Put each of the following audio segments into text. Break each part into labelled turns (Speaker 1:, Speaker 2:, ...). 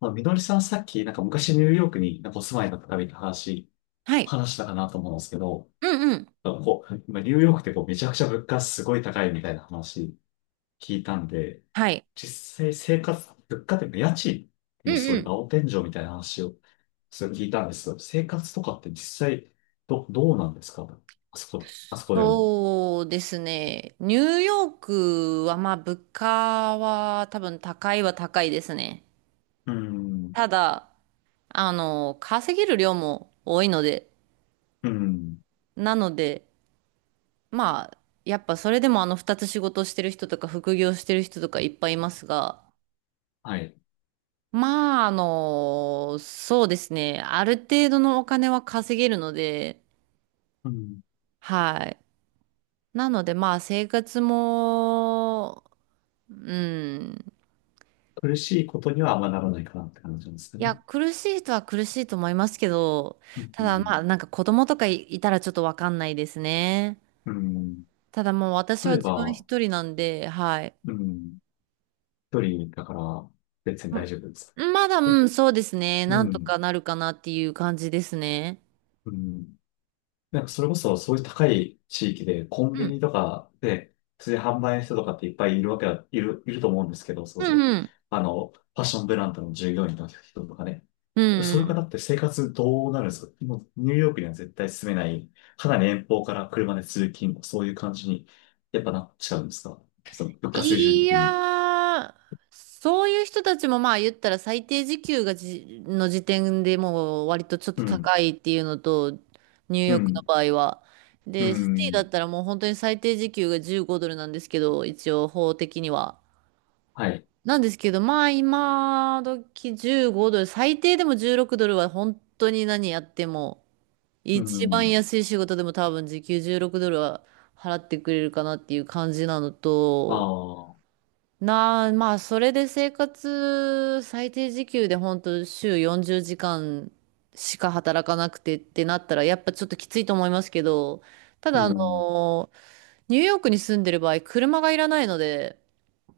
Speaker 1: まあ、みのりさんさっき、なんか昔ニューヨークになんかお住まいだったみたいな話、
Speaker 2: はい。
Speaker 1: 話したかなと思うんですけど、
Speaker 2: うんうん。
Speaker 1: なんかこう、今ニューヨークってこうめちゃくちゃ物価すごい高いみたいな話聞いたんで、
Speaker 2: はい。
Speaker 1: 実際生活、物価っていうか家賃
Speaker 2: う
Speaker 1: も
Speaker 2: ん
Speaker 1: すごい
Speaker 2: う
Speaker 1: なんか
Speaker 2: ん。
Speaker 1: 青天井みたいな話をそれ聞いたんですけど、生活とかって実際どうなんですか?あそこでの。
Speaker 2: そうですね。ニューヨークは、まあ、物価は多分高いは高いですね。
Speaker 1: うん、
Speaker 2: ただ、稼げる量も多いので、
Speaker 1: うん、
Speaker 2: なので、まあ、やっぱそれでも二つ仕事してる人とか副業してる人とかいっぱいいますが、
Speaker 1: はい。
Speaker 2: まあ、そうですね。ある程度のお金は稼げるので、
Speaker 1: うん、
Speaker 2: はい。なので、まあ、生活も、うん。
Speaker 1: 苦しいことにはあんまならないかなって感じなんですか
Speaker 2: い
Speaker 1: ね。
Speaker 2: や、苦しい人は苦しいと思いますけど、
Speaker 1: う
Speaker 2: ただまあ、
Speaker 1: ん、
Speaker 2: なんか子供とかいたらちょっとわかんないですね。
Speaker 1: うん、うん、
Speaker 2: ただもう私は
Speaker 1: 例え
Speaker 2: 自分
Speaker 1: ば、
Speaker 2: 一人なんで、はい。
Speaker 1: うん。一人だから、別に
Speaker 2: う
Speaker 1: 大丈夫です。
Speaker 2: ん、まだ、う
Speaker 1: え、
Speaker 2: ん、そうですね。
Speaker 1: う
Speaker 2: なんと
Speaker 1: ん。
Speaker 2: かなるかなっていう感じですね。
Speaker 1: うん。なんか、それこそ、そういう高い地域で、コン
Speaker 2: う
Speaker 1: ビニ
Speaker 2: ん。
Speaker 1: とかで、普通に販売の人とかっていっぱいいるわけだ、いる、いると思うんですけど、そ
Speaker 2: う
Speaker 1: うです。
Speaker 2: んうん。
Speaker 1: ファッションブランドの従業員の人とかね。
Speaker 2: う
Speaker 1: そういう
Speaker 2: ん、
Speaker 1: 方って生活どうなるんですか？もう、ニューヨークには絶対住めない、かなり遠方から車で通勤、そういう感じに、やっぱなっちゃうんですか？物価水準
Speaker 2: い
Speaker 1: 的
Speaker 2: や
Speaker 1: に。
Speaker 2: ー、そういう人たちもまあ言ったら最低時給がの時点でもう割とちょっ
Speaker 1: う
Speaker 2: と
Speaker 1: ん。
Speaker 2: 高いっていうのと、ニュー
Speaker 1: う
Speaker 2: ヨークの
Speaker 1: ん。
Speaker 2: 場合は。
Speaker 1: う
Speaker 2: で、シティだ
Speaker 1: ん。
Speaker 2: ったらもう本当に最低時給が15ドルなんですけど、一応法的には。
Speaker 1: はい。
Speaker 2: なんですけど、まあ今時15ドル、最低でも16ドルは本当に何やっても、
Speaker 1: う
Speaker 2: 一番
Speaker 1: ん。
Speaker 2: 安い仕事でも多分時給16ドルは払ってくれるかなっていう感じなの
Speaker 1: あ
Speaker 2: と、
Speaker 1: あ、
Speaker 2: まあ、それで生活、最低時給で本当週40時間しか働かなくてってなったら、やっぱちょっときついと思いますけど、た
Speaker 1: う
Speaker 2: だ、
Speaker 1: ん、
Speaker 2: ニューヨークに住んでる場合、車がいらないので、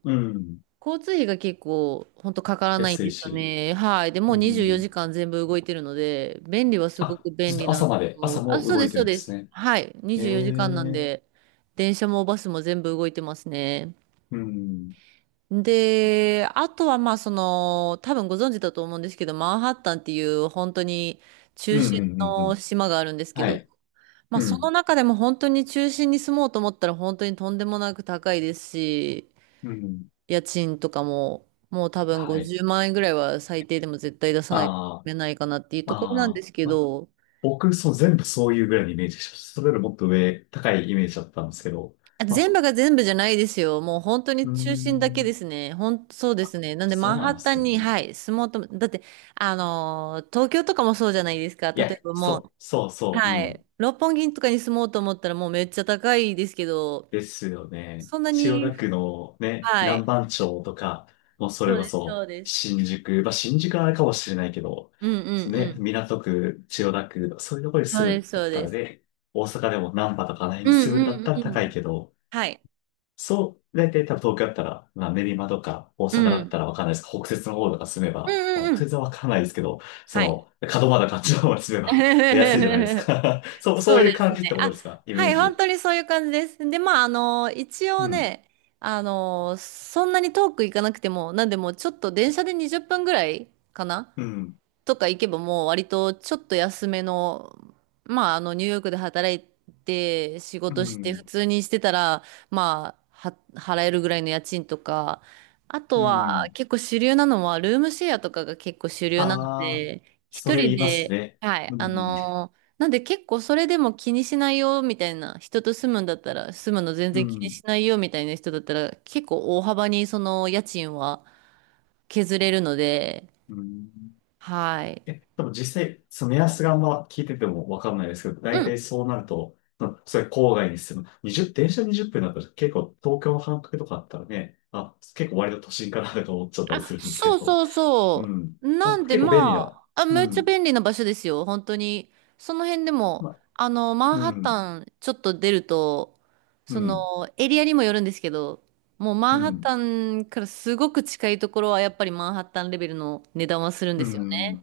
Speaker 1: うん、
Speaker 2: 交通費が結構、本当かからないん
Speaker 1: 安
Speaker 2: で
Speaker 1: い
Speaker 2: すよ
Speaker 1: し、
Speaker 2: ね。はい。で、も
Speaker 1: う
Speaker 2: う24
Speaker 1: ん。
Speaker 2: 時間全部動いてるので、便利はすご
Speaker 1: あ、
Speaker 2: く
Speaker 1: ず
Speaker 2: 便
Speaker 1: っ
Speaker 2: 利
Speaker 1: と
Speaker 2: なの
Speaker 1: 朝まで、朝
Speaker 2: と、あ、
Speaker 1: も
Speaker 2: そう
Speaker 1: 動
Speaker 2: で
Speaker 1: い
Speaker 2: す、
Speaker 1: て
Speaker 2: そう
Speaker 1: るんで
Speaker 2: で
Speaker 1: す
Speaker 2: す。
Speaker 1: ね。
Speaker 2: はい。
Speaker 1: ええ、
Speaker 2: 24時間なん
Speaker 1: うん、
Speaker 2: で、電車もバスも全部動いてますね。
Speaker 1: うん、
Speaker 2: で、あとはまあその、多分ご存知だと思うんですけど、マンハッタンっていう本当に
Speaker 1: うん、
Speaker 2: 中心
Speaker 1: うんう
Speaker 2: の
Speaker 1: ん、
Speaker 2: 島があるんですけ
Speaker 1: は
Speaker 2: ど、
Speaker 1: い、
Speaker 2: まあ
Speaker 1: う
Speaker 2: そ
Speaker 1: ん、
Speaker 2: の中でも本当に中心に住もうと思ったら本当にとんでもなく高いですし、
Speaker 1: うん、
Speaker 2: 家賃とかももう多分
Speaker 1: はい。
Speaker 2: 50万円ぐらいは最低でも絶対出さないと
Speaker 1: あ
Speaker 2: めないかなっていう
Speaker 1: あ、
Speaker 2: ところなん
Speaker 1: あ
Speaker 2: で
Speaker 1: あ、
Speaker 2: すけ
Speaker 1: ま、
Speaker 2: ど、
Speaker 1: 僕、そう、全部そういうぐらいのイメージでした。それよりもっと上、高いイメージだったんですけど、
Speaker 2: あ、
Speaker 1: ま
Speaker 2: 全部が
Speaker 1: あ、
Speaker 2: 全部じゃないですよ。もう本当
Speaker 1: う
Speaker 2: に
Speaker 1: ー
Speaker 2: 中心だけで
Speaker 1: ん、
Speaker 2: すね。そうですね。なんでマ
Speaker 1: そ
Speaker 2: ン
Speaker 1: うな
Speaker 2: ハ
Speaker 1: んで
Speaker 2: ッタン
Speaker 1: す
Speaker 2: に、
Speaker 1: ね。
Speaker 2: はい、住もうとだって、東京とかもそうじゃないですか。
Speaker 1: い
Speaker 2: 例
Speaker 1: や、
Speaker 2: えばも
Speaker 1: そ
Speaker 2: う、
Speaker 1: う、そうそう、う
Speaker 2: は
Speaker 1: ん。
Speaker 2: い、六本木とかに住もうと思ったらもうめっちゃ高いですけど、
Speaker 1: ですよね。
Speaker 2: そんな
Speaker 1: 千代
Speaker 2: に、
Speaker 1: 田区のね、
Speaker 2: はい、
Speaker 1: 南番町とか、もうそ
Speaker 2: そ
Speaker 1: れ
Speaker 2: う
Speaker 1: こ
Speaker 2: です、そ
Speaker 1: そ
Speaker 2: うです。
Speaker 1: 新宿、まあ新宿はあれかもしれないけど、
Speaker 2: うんうんう
Speaker 1: ね、
Speaker 2: ん。
Speaker 1: 港区、千代田区、そういうところに
Speaker 2: そう
Speaker 1: 住む
Speaker 2: です、
Speaker 1: んだ
Speaker 2: そ
Speaker 1: っ
Speaker 2: う
Speaker 1: た
Speaker 2: で
Speaker 1: ら
Speaker 2: す。
Speaker 1: ね、大阪でも難波とかあの辺
Speaker 2: う
Speaker 1: に住むん
Speaker 2: ん
Speaker 1: だっ
Speaker 2: うん
Speaker 1: たら
Speaker 2: う
Speaker 1: 高い
Speaker 2: ん。
Speaker 1: けど、
Speaker 2: はい。
Speaker 1: そう、大体多分東京だったら、まあ練馬とか大
Speaker 2: う
Speaker 1: 阪だっ
Speaker 2: ん。
Speaker 1: たらわかんないです。北摂の方とか住め
Speaker 2: う
Speaker 1: ば、ま
Speaker 2: ん
Speaker 1: あ
Speaker 2: うんう
Speaker 1: 北
Speaker 2: ん。
Speaker 1: 摂はわかんないですけど、そ
Speaker 2: は
Speaker 1: の、
Speaker 2: い。
Speaker 1: 門真とかあっちの方に住めば 安いじゃないですか。そう、そ
Speaker 2: そ
Speaker 1: う
Speaker 2: う
Speaker 1: い
Speaker 2: で
Speaker 1: う
Speaker 2: す
Speaker 1: 感じっ
Speaker 2: ね。
Speaker 1: てこと
Speaker 2: あ、
Speaker 1: ですか？イメ
Speaker 2: は
Speaker 1: ー
Speaker 2: い、本
Speaker 1: ジ。
Speaker 2: 当にそういう感じです。で、まあ、一
Speaker 1: う
Speaker 2: 応
Speaker 1: ん。
Speaker 2: ね、そんなに遠く行かなくても、なんでもうちょっと電車で20分ぐらいかな
Speaker 1: うん。
Speaker 2: とか行けばもう割とちょっと安めの、まあニューヨークで働いて仕
Speaker 1: う
Speaker 2: 事して普
Speaker 1: ん。
Speaker 2: 通にしてたら、まあは払えるぐらいの家賃とか、あ
Speaker 1: う
Speaker 2: とは
Speaker 1: ん。
Speaker 2: 結構主流なのはルームシェアとかが結構主流なの
Speaker 1: ああ、
Speaker 2: で、
Speaker 1: そ
Speaker 2: 一
Speaker 1: れ言
Speaker 2: 人
Speaker 1: います
Speaker 2: で、
Speaker 1: ね。
Speaker 2: はい、
Speaker 1: うん。
Speaker 2: なんで結構それでも気にしないよみたいな人と住むんだったら、住むの全
Speaker 1: う
Speaker 2: 然気に
Speaker 1: ん。
Speaker 2: しないよみたいな人だったら結構大幅にその家賃は削れるので、
Speaker 1: うん。
Speaker 2: はい。
Speaker 1: え、でも実際、その目安があんま聞いててもわかんないですけど、大
Speaker 2: うん、
Speaker 1: 体そうなると、うん、それ郊外に住む。20、電車20分だったら結構東京の半角とかあったらね、あ、結構割と都心かなとか思っちゃったりするんですけ
Speaker 2: そう
Speaker 1: ど。
Speaker 2: そう
Speaker 1: う
Speaker 2: そ
Speaker 1: ん。
Speaker 2: う。
Speaker 1: あ、
Speaker 2: なんで
Speaker 1: 結構便利
Speaker 2: ま
Speaker 1: だ。
Speaker 2: あ、あ、
Speaker 1: う
Speaker 2: めっちゃ
Speaker 1: ん。
Speaker 2: 便利な場所ですよ、本当に。その辺でも、
Speaker 1: ま、
Speaker 2: マン
Speaker 1: う
Speaker 2: ハッ
Speaker 1: ん。
Speaker 2: タンちょっと出ると、
Speaker 1: う
Speaker 2: そ
Speaker 1: ん。
Speaker 2: の、エリアにもよるんですけど、もうマ
Speaker 1: う
Speaker 2: ンハッタ
Speaker 1: ん。
Speaker 2: ンからすごく近いところはやっぱりマンハッタンレベルの値段はするん
Speaker 1: う
Speaker 2: ですよね。
Speaker 1: ん。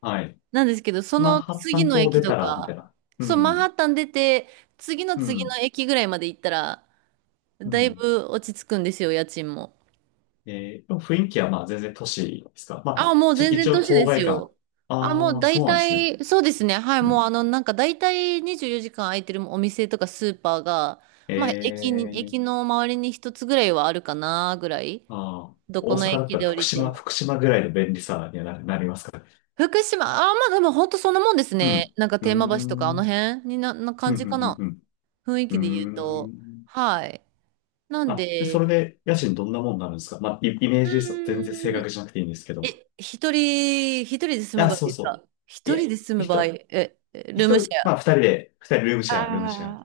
Speaker 1: はい。
Speaker 2: なんですけど、そ
Speaker 1: マン
Speaker 2: の
Speaker 1: ハッタ
Speaker 2: 次
Speaker 1: ン
Speaker 2: の
Speaker 1: 島を
Speaker 2: 駅
Speaker 1: 出
Speaker 2: と
Speaker 1: たら、みたい
Speaker 2: か、
Speaker 1: な。う
Speaker 2: そう、マンハ
Speaker 1: ん。
Speaker 2: ッタン出て、次の
Speaker 1: う
Speaker 2: 次
Speaker 1: ん。
Speaker 2: の駅ぐらいまで行ったら、
Speaker 1: う
Speaker 2: だい
Speaker 1: ん。
Speaker 2: ぶ落ち着くんですよ、家賃も。
Speaker 1: 雰囲気はまあ全然都市ですか？まあ、
Speaker 2: あ、もう
Speaker 1: ちょっと
Speaker 2: 全然
Speaker 1: 一応
Speaker 2: 年
Speaker 1: 郊
Speaker 2: です
Speaker 1: 外感。
Speaker 2: よ。あ、もう
Speaker 1: ああ、そ
Speaker 2: 大
Speaker 1: うなんですね。
Speaker 2: 体、そうですね。はい、
Speaker 1: う
Speaker 2: もう
Speaker 1: ん。
Speaker 2: なんか大体24時間空いてるお店とかスーパーが、
Speaker 1: え
Speaker 2: まあ、
Speaker 1: ー、
Speaker 2: 駅の周りに一つぐらいはあるかな、ぐらい。
Speaker 1: ああ、
Speaker 2: ど
Speaker 1: 大
Speaker 2: この
Speaker 1: 阪だっ
Speaker 2: 駅
Speaker 1: たら
Speaker 2: で降
Speaker 1: 福
Speaker 2: りて
Speaker 1: 島、
Speaker 2: も。
Speaker 1: 福島ぐらいの便利さにはなりますかね。
Speaker 2: 福島、あ、まあでも本当そんなもんです
Speaker 1: う
Speaker 2: ね。
Speaker 1: ん。
Speaker 2: なんか
Speaker 1: うー
Speaker 2: 天満橋とかあ
Speaker 1: ん。う
Speaker 2: の
Speaker 1: ん、
Speaker 2: 辺にな
Speaker 1: う
Speaker 2: 感じ
Speaker 1: ん、
Speaker 2: か
Speaker 1: う
Speaker 2: な。
Speaker 1: ん、
Speaker 2: 雰囲
Speaker 1: う
Speaker 2: 気で言う
Speaker 1: ん。うー
Speaker 2: と。
Speaker 1: ん。
Speaker 2: はい。なん
Speaker 1: あ、で、それ
Speaker 2: で、
Speaker 1: で家賃どんなもんになるんですか？まあ、イ、イメー
Speaker 2: う
Speaker 1: ジですよ。全然正
Speaker 2: ー
Speaker 1: 確
Speaker 2: ん、
Speaker 1: じゃなくていいんですけ
Speaker 2: え、
Speaker 1: ど。
Speaker 2: 一人で住む
Speaker 1: あ、
Speaker 2: 場合
Speaker 1: そう
Speaker 2: です
Speaker 1: そう。
Speaker 2: か？
Speaker 1: い
Speaker 2: 一
Speaker 1: や、
Speaker 2: 人で住む
Speaker 1: 一
Speaker 2: 場合、
Speaker 1: 人、
Speaker 2: え、
Speaker 1: 一
Speaker 2: ルーム
Speaker 1: 人、
Speaker 2: シェ
Speaker 1: まあ二
Speaker 2: ア、
Speaker 1: 人で、二人ルームシェア、ルームシェ
Speaker 2: あ
Speaker 1: ア。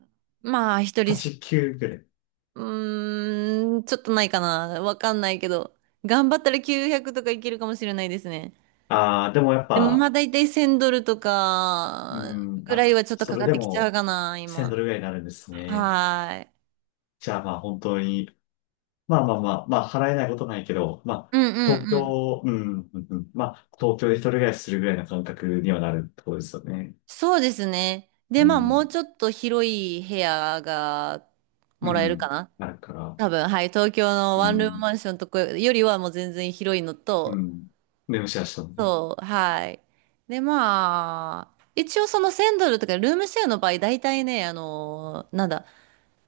Speaker 2: あ、まあ、一人す、
Speaker 1: 8、9ぐらい。
Speaker 2: うーん、ちょっとないかな。わかんないけど。頑張ったら900とかいけるかもしれないですね。
Speaker 1: ああ、でもやっ
Speaker 2: でも、まあ、
Speaker 1: ぱ、
Speaker 2: だいたい1000ドルと
Speaker 1: う
Speaker 2: か、
Speaker 1: ん。
Speaker 2: くら
Speaker 1: あ、
Speaker 2: いはちょっと
Speaker 1: そ
Speaker 2: か
Speaker 1: れ
Speaker 2: かっ
Speaker 1: で
Speaker 2: てきちゃう
Speaker 1: も、
Speaker 2: かな、
Speaker 1: 1000ド
Speaker 2: 今。
Speaker 1: ルぐらいになるんですね。
Speaker 2: はーい。
Speaker 1: じゃあまあ本当に、まあまあまあ、まあ払えないことないけど、まあ、
Speaker 2: うんう
Speaker 1: 東
Speaker 2: んうん。
Speaker 1: 京、うん、うん、うん、まあ、東京で一人暮らしするぐらいの感覚にはなるところですよね。
Speaker 2: そうですね。で、
Speaker 1: う
Speaker 2: まあ、もう
Speaker 1: ん、
Speaker 2: ちょっと広い部屋が
Speaker 1: う
Speaker 2: もらえるか
Speaker 1: ん。
Speaker 2: な。
Speaker 1: なるから、
Speaker 2: 多分、はい。東京の
Speaker 1: う
Speaker 2: ワンルーム
Speaker 1: ん、
Speaker 2: マンションとかよりはもう全然広いの
Speaker 1: う
Speaker 2: と、
Speaker 1: ん。でもシェアしたのね。
Speaker 2: そう、はい。で、まあ、一応その1000ドルとかルームシェアの場合、大体ね、あの、なんだ、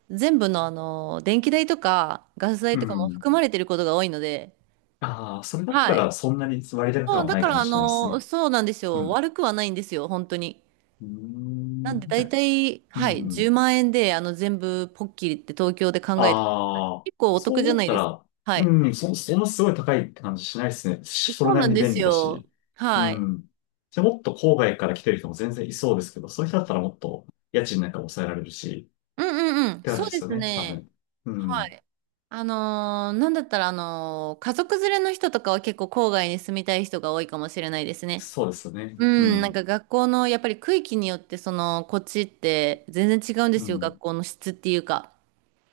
Speaker 2: 全部の電気代とかガス
Speaker 1: う
Speaker 2: 代とかも
Speaker 1: ん。
Speaker 2: 含まれてることが多いので、
Speaker 1: ああ、それだった
Speaker 2: はい。
Speaker 1: らそんなに割高
Speaker 2: そ
Speaker 1: 感
Speaker 2: う、
Speaker 1: は
Speaker 2: だ
Speaker 1: ない
Speaker 2: か
Speaker 1: か
Speaker 2: ら
Speaker 1: もしれないですね。
Speaker 2: そうなんです
Speaker 1: う
Speaker 2: よ。
Speaker 1: ん。
Speaker 2: 悪くはないんですよ、本当に。
Speaker 1: うー
Speaker 2: なん
Speaker 1: ん、
Speaker 2: で
Speaker 1: じゃ
Speaker 2: 大
Speaker 1: あ、
Speaker 2: 体、
Speaker 1: う
Speaker 2: はい、10
Speaker 1: ん。
Speaker 2: 万円で全部ポッキリって東京で考えてください。
Speaker 1: ああ、
Speaker 2: 結構お
Speaker 1: そ
Speaker 2: 得
Speaker 1: う
Speaker 2: じゃ
Speaker 1: 思
Speaker 2: な
Speaker 1: っ
Speaker 2: い
Speaker 1: た
Speaker 2: ですか。
Speaker 1: ら、
Speaker 2: はい。
Speaker 1: うん、そんなすごい高いって感じしないですね。そ
Speaker 2: そ
Speaker 1: れ
Speaker 2: う
Speaker 1: な
Speaker 2: な
Speaker 1: り
Speaker 2: ん
Speaker 1: に
Speaker 2: で
Speaker 1: 便
Speaker 2: す
Speaker 1: 利だ
Speaker 2: よ。
Speaker 1: し。う
Speaker 2: はい。
Speaker 1: ん。で、もっと郊外から来てる人も全然いそうですけど、そういう人だったらもっと家賃なんか抑えられるし、
Speaker 2: うんうんう
Speaker 1: っ
Speaker 2: ん。
Speaker 1: て感
Speaker 2: そ
Speaker 1: じ
Speaker 2: う
Speaker 1: で
Speaker 2: で
Speaker 1: すよ
Speaker 2: す
Speaker 1: ね、多
Speaker 2: ね。
Speaker 1: 分。う
Speaker 2: は
Speaker 1: ん。
Speaker 2: い。なんだったら、家族連れの人とかは結構郊外に住みたい人が多いかもしれないですね。
Speaker 1: そうですよね。
Speaker 2: う
Speaker 1: う
Speaker 2: ん、なん
Speaker 1: ん。
Speaker 2: か学校の、やっぱり区域によって、その、こっちって全然違うんで
Speaker 1: う
Speaker 2: すよ、学
Speaker 1: ん。
Speaker 2: 校の質っていうか。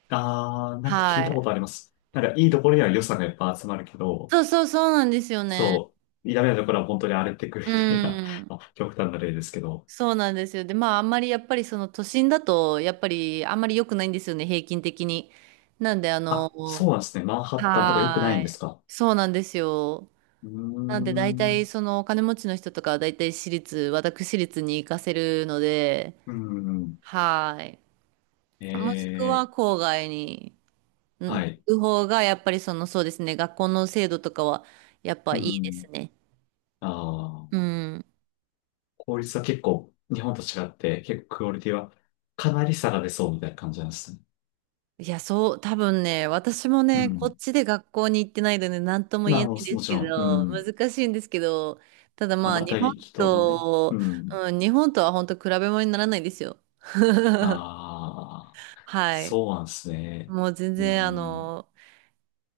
Speaker 1: ああ、なんか聞い
Speaker 2: は
Speaker 1: たこと
Speaker 2: い。
Speaker 1: あります。なんかいいところには予算がいっぱい集まるけど、
Speaker 2: そうそうそうなんですよね。
Speaker 1: そう、ダメなところは本当に荒れてくる
Speaker 2: う
Speaker 1: みたいな、
Speaker 2: ん。
Speaker 1: あ、極端な例ですけど。
Speaker 2: そうなんですよ。で、まあ、あんまりやっぱりその都心だと、やっぱりあんまり良くないんですよね、平均的に。なんで、
Speaker 1: あ、そうなんですね。マンハッタンとか良くな
Speaker 2: は
Speaker 1: い
Speaker 2: ー
Speaker 1: んです
Speaker 2: い。
Speaker 1: か？
Speaker 2: そうなんですよ。
Speaker 1: うー
Speaker 2: なんで大体
Speaker 1: ん。
Speaker 2: そのお金持ちの人とかは大体私立に行かせるので、
Speaker 1: うん。
Speaker 2: はい。
Speaker 1: え
Speaker 2: もしくは
Speaker 1: ー、
Speaker 2: 郊外にん
Speaker 1: は
Speaker 2: 行
Speaker 1: い。
Speaker 2: く方がやっぱりそのそうですね、学校の制度とかはやっぱ
Speaker 1: う
Speaker 2: いいです
Speaker 1: ん。
Speaker 2: ね。
Speaker 1: ああ、
Speaker 2: うん。
Speaker 1: 効率は結構、日本と違って、結構クオリティはかなり下が出そうみたいな感じなんですね。
Speaker 2: いや、そう、多分ね、私も
Speaker 1: う
Speaker 2: ね、こ
Speaker 1: ん。
Speaker 2: っちで学校に行ってないので何とも言
Speaker 1: まあ、
Speaker 2: えな
Speaker 1: も
Speaker 2: いんです
Speaker 1: ち
Speaker 2: け
Speaker 1: ろん、う
Speaker 2: ど、
Speaker 1: ん。
Speaker 2: 難しいんですけど、ただ
Speaker 1: ま
Speaker 2: まあ
Speaker 1: ば
Speaker 2: 日
Speaker 1: た
Speaker 2: 本
Speaker 1: ぎきとのね。う
Speaker 2: と、
Speaker 1: ん。
Speaker 2: うん、日本とは本当比べ物にならないですよ。
Speaker 1: ああ、
Speaker 2: はい。
Speaker 1: そうなんですね。
Speaker 2: もう全
Speaker 1: う
Speaker 2: 然
Speaker 1: ん。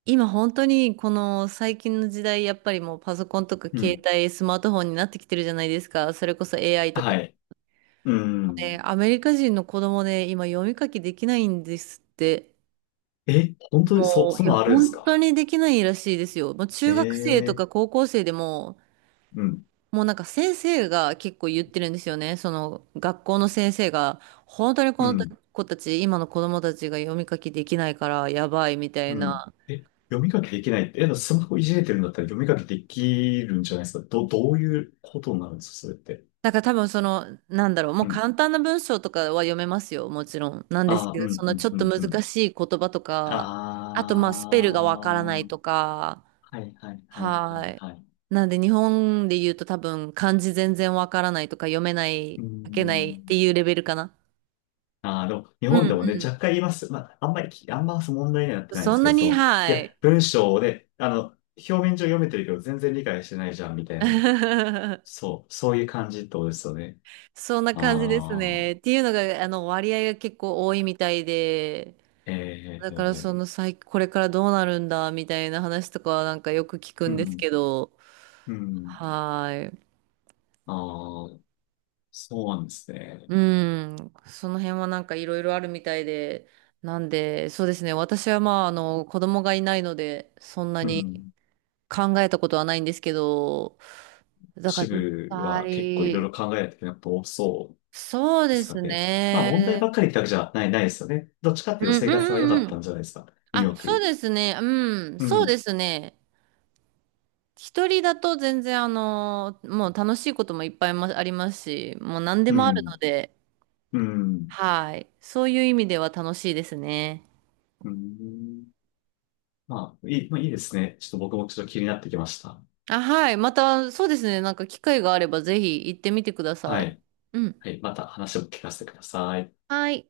Speaker 2: 今本当にこの最近の時代、やっぱりもうパソコンとか
Speaker 1: う
Speaker 2: 携
Speaker 1: ん。
Speaker 2: 帯、スマートフォンになってきてるじゃないですか。それこそ AI とか。
Speaker 1: はい。うん。
Speaker 2: ね、アメリカ人の子供で今読み書きできないんですって。
Speaker 1: え、本当にそ、
Speaker 2: もう、
Speaker 1: そ
Speaker 2: い
Speaker 1: ん
Speaker 2: や、
Speaker 1: なんあるんです
Speaker 2: 本
Speaker 1: か？
Speaker 2: 当にできないらしいですよ。もう中学生と
Speaker 1: ええ
Speaker 2: か高校生でも、
Speaker 1: ー、うん。
Speaker 2: もうなんか先生が結構言ってるんですよね。その学校の先生が、本当に
Speaker 1: う
Speaker 2: この
Speaker 1: ん。
Speaker 2: 子たち、今の子供たちが読み書きできないからやばいみたい
Speaker 1: うん。
Speaker 2: な。
Speaker 1: え、読み書きできないって、え、スマホいじれてるんだったら読み書きできるんじゃないですか。どういうことになるんですか、それって。
Speaker 2: だから多分その、なんだろう、も
Speaker 1: う
Speaker 2: う
Speaker 1: ん。
Speaker 2: 簡単な文章とかは読めますよ、もちろん。なんです
Speaker 1: ああ、う
Speaker 2: けど、
Speaker 1: ん、
Speaker 2: その
Speaker 1: う
Speaker 2: ち
Speaker 1: ん、
Speaker 2: ょっ
Speaker 1: う
Speaker 2: と
Speaker 1: ん、
Speaker 2: 難
Speaker 1: うん。
Speaker 2: しい言葉と
Speaker 1: ああ、
Speaker 2: か、あとまあスペルがわからない
Speaker 1: は
Speaker 2: とか、
Speaker 1: い、はい、はい、はい、
Speaker 2: はい。
Speaker 1: はい。
Speaker 2: なんで日本で言うと多分漢字全然わからないとか読めな
Speaker 1: う
Speaker 2: い、
Speaker 1: ー
Speaker 2: 書けないって
Speaker 1: ん。
Speaker 2: いうレベルかな。
Speaker 1: ああ、でも、日
Speaker 2: う
Speaker 1: 本でもね、若
Speaker 2: ん
Speaker 1: 干言います。まあ、あんまりき、あんま問題にはなっ
Speaker 2: うん。
Speaker 1: てないで
Speaker 2: そ
Speaker 1: す
Speaker 2: ん
Speaker 1: け
Speaker 2: な
Speaker 1: ど、そ
Speaker 2: に、
Speaker 1: の、い
Speaker 2: は
Speaker 1: や、
Speaker 2: い。
Speaker 1: 文章で、表面上読めてるけど、全然理解してないじゃん、みたいな。そう、そういう感じってことですよね。
Speaker 2: そんな感じです
Speaker 1: ああ、
Speaker 2: ね。っていうのが、割合が結構多いみたいで、
Speaker 1: ええ
Speaker 2: だから
Speaker 1: ー、
Speaker 2: そのこれからどうなるんだみたいな話とかはなんかよく聞く
Speaker 1: う
Speaker 2: んですけ
Speaker 1: ん。
Speaker 2: ど、
Speaker 1: うん。
Speaker 2: はーい。
Speaker 1: ああ、そうなんですね。
Speaker 2: うん。その辺はなんかいろいろあるみたいで、なんで、そうですね。私はまあ、子供がいないので、そんな
Speaker 1: う
Speaker 2: に
Speaker 1: ん。
Speaker 2: 考えたことはないんですけど、だか
Speaker 1: 支
Speaker 2: ら実
Speaker 1: 部は結構いろいろ
Speaker 2: 際、
Speaker 1: 考えないといけないこと多そう
Speaker 2: そう
Speaker 1: で
Speaker 2: で
Speaker 1: すか
Speaker 2: す
Speaker 1: ね。まあ問題
Speaker 2: ね。
Speaker 1: ばっかりってわけじゃない、ないですよね。どっちかっ
Speaker 2: う
Speaker 1: ていうと
Speaker 2: ん
Speaker 1: 生
Speaker 2: う
Speaker 1: 活は良か
Speaker 2: んうん
Speaker 1: っ
Speaker 2: う
Speaker 1: た
Speaker 2: ん。
Speaker 1: んじゃないですか。ニューヨ
Speaker 2: あ、
Speaker 1: ー
Speaker 2: そう
Speaker 1: ク。
Speaker 2: ですね。うん。
Speaker 1: う
Speaker 2: そうで
Speaker 1: ん。
Speaker 2: すね。一人だと全然もう楽しいこともいっぱいもありますし、もう何で
Speaker 1: う
Speaker 2: もある
Speaker 1: ん。
Speaker 2: ので、
Speaker 1: うん。
Speaker 2: はい。そういう意味では楽しいですね。
Speaker 1: うん。まあ、まあいいですね。ちょっと僕もちょっと気になってきました。
Speaker 2: あ、はい。また、そうですね。なんか機会があればぜひ行ってみてくださ
Speaker 1: は
Speaker 2: い。
Speaker 1: い。
Speaker 2: うん。
Speaker 1: はい。また話を聞かせてください。
Speaker 2: はい。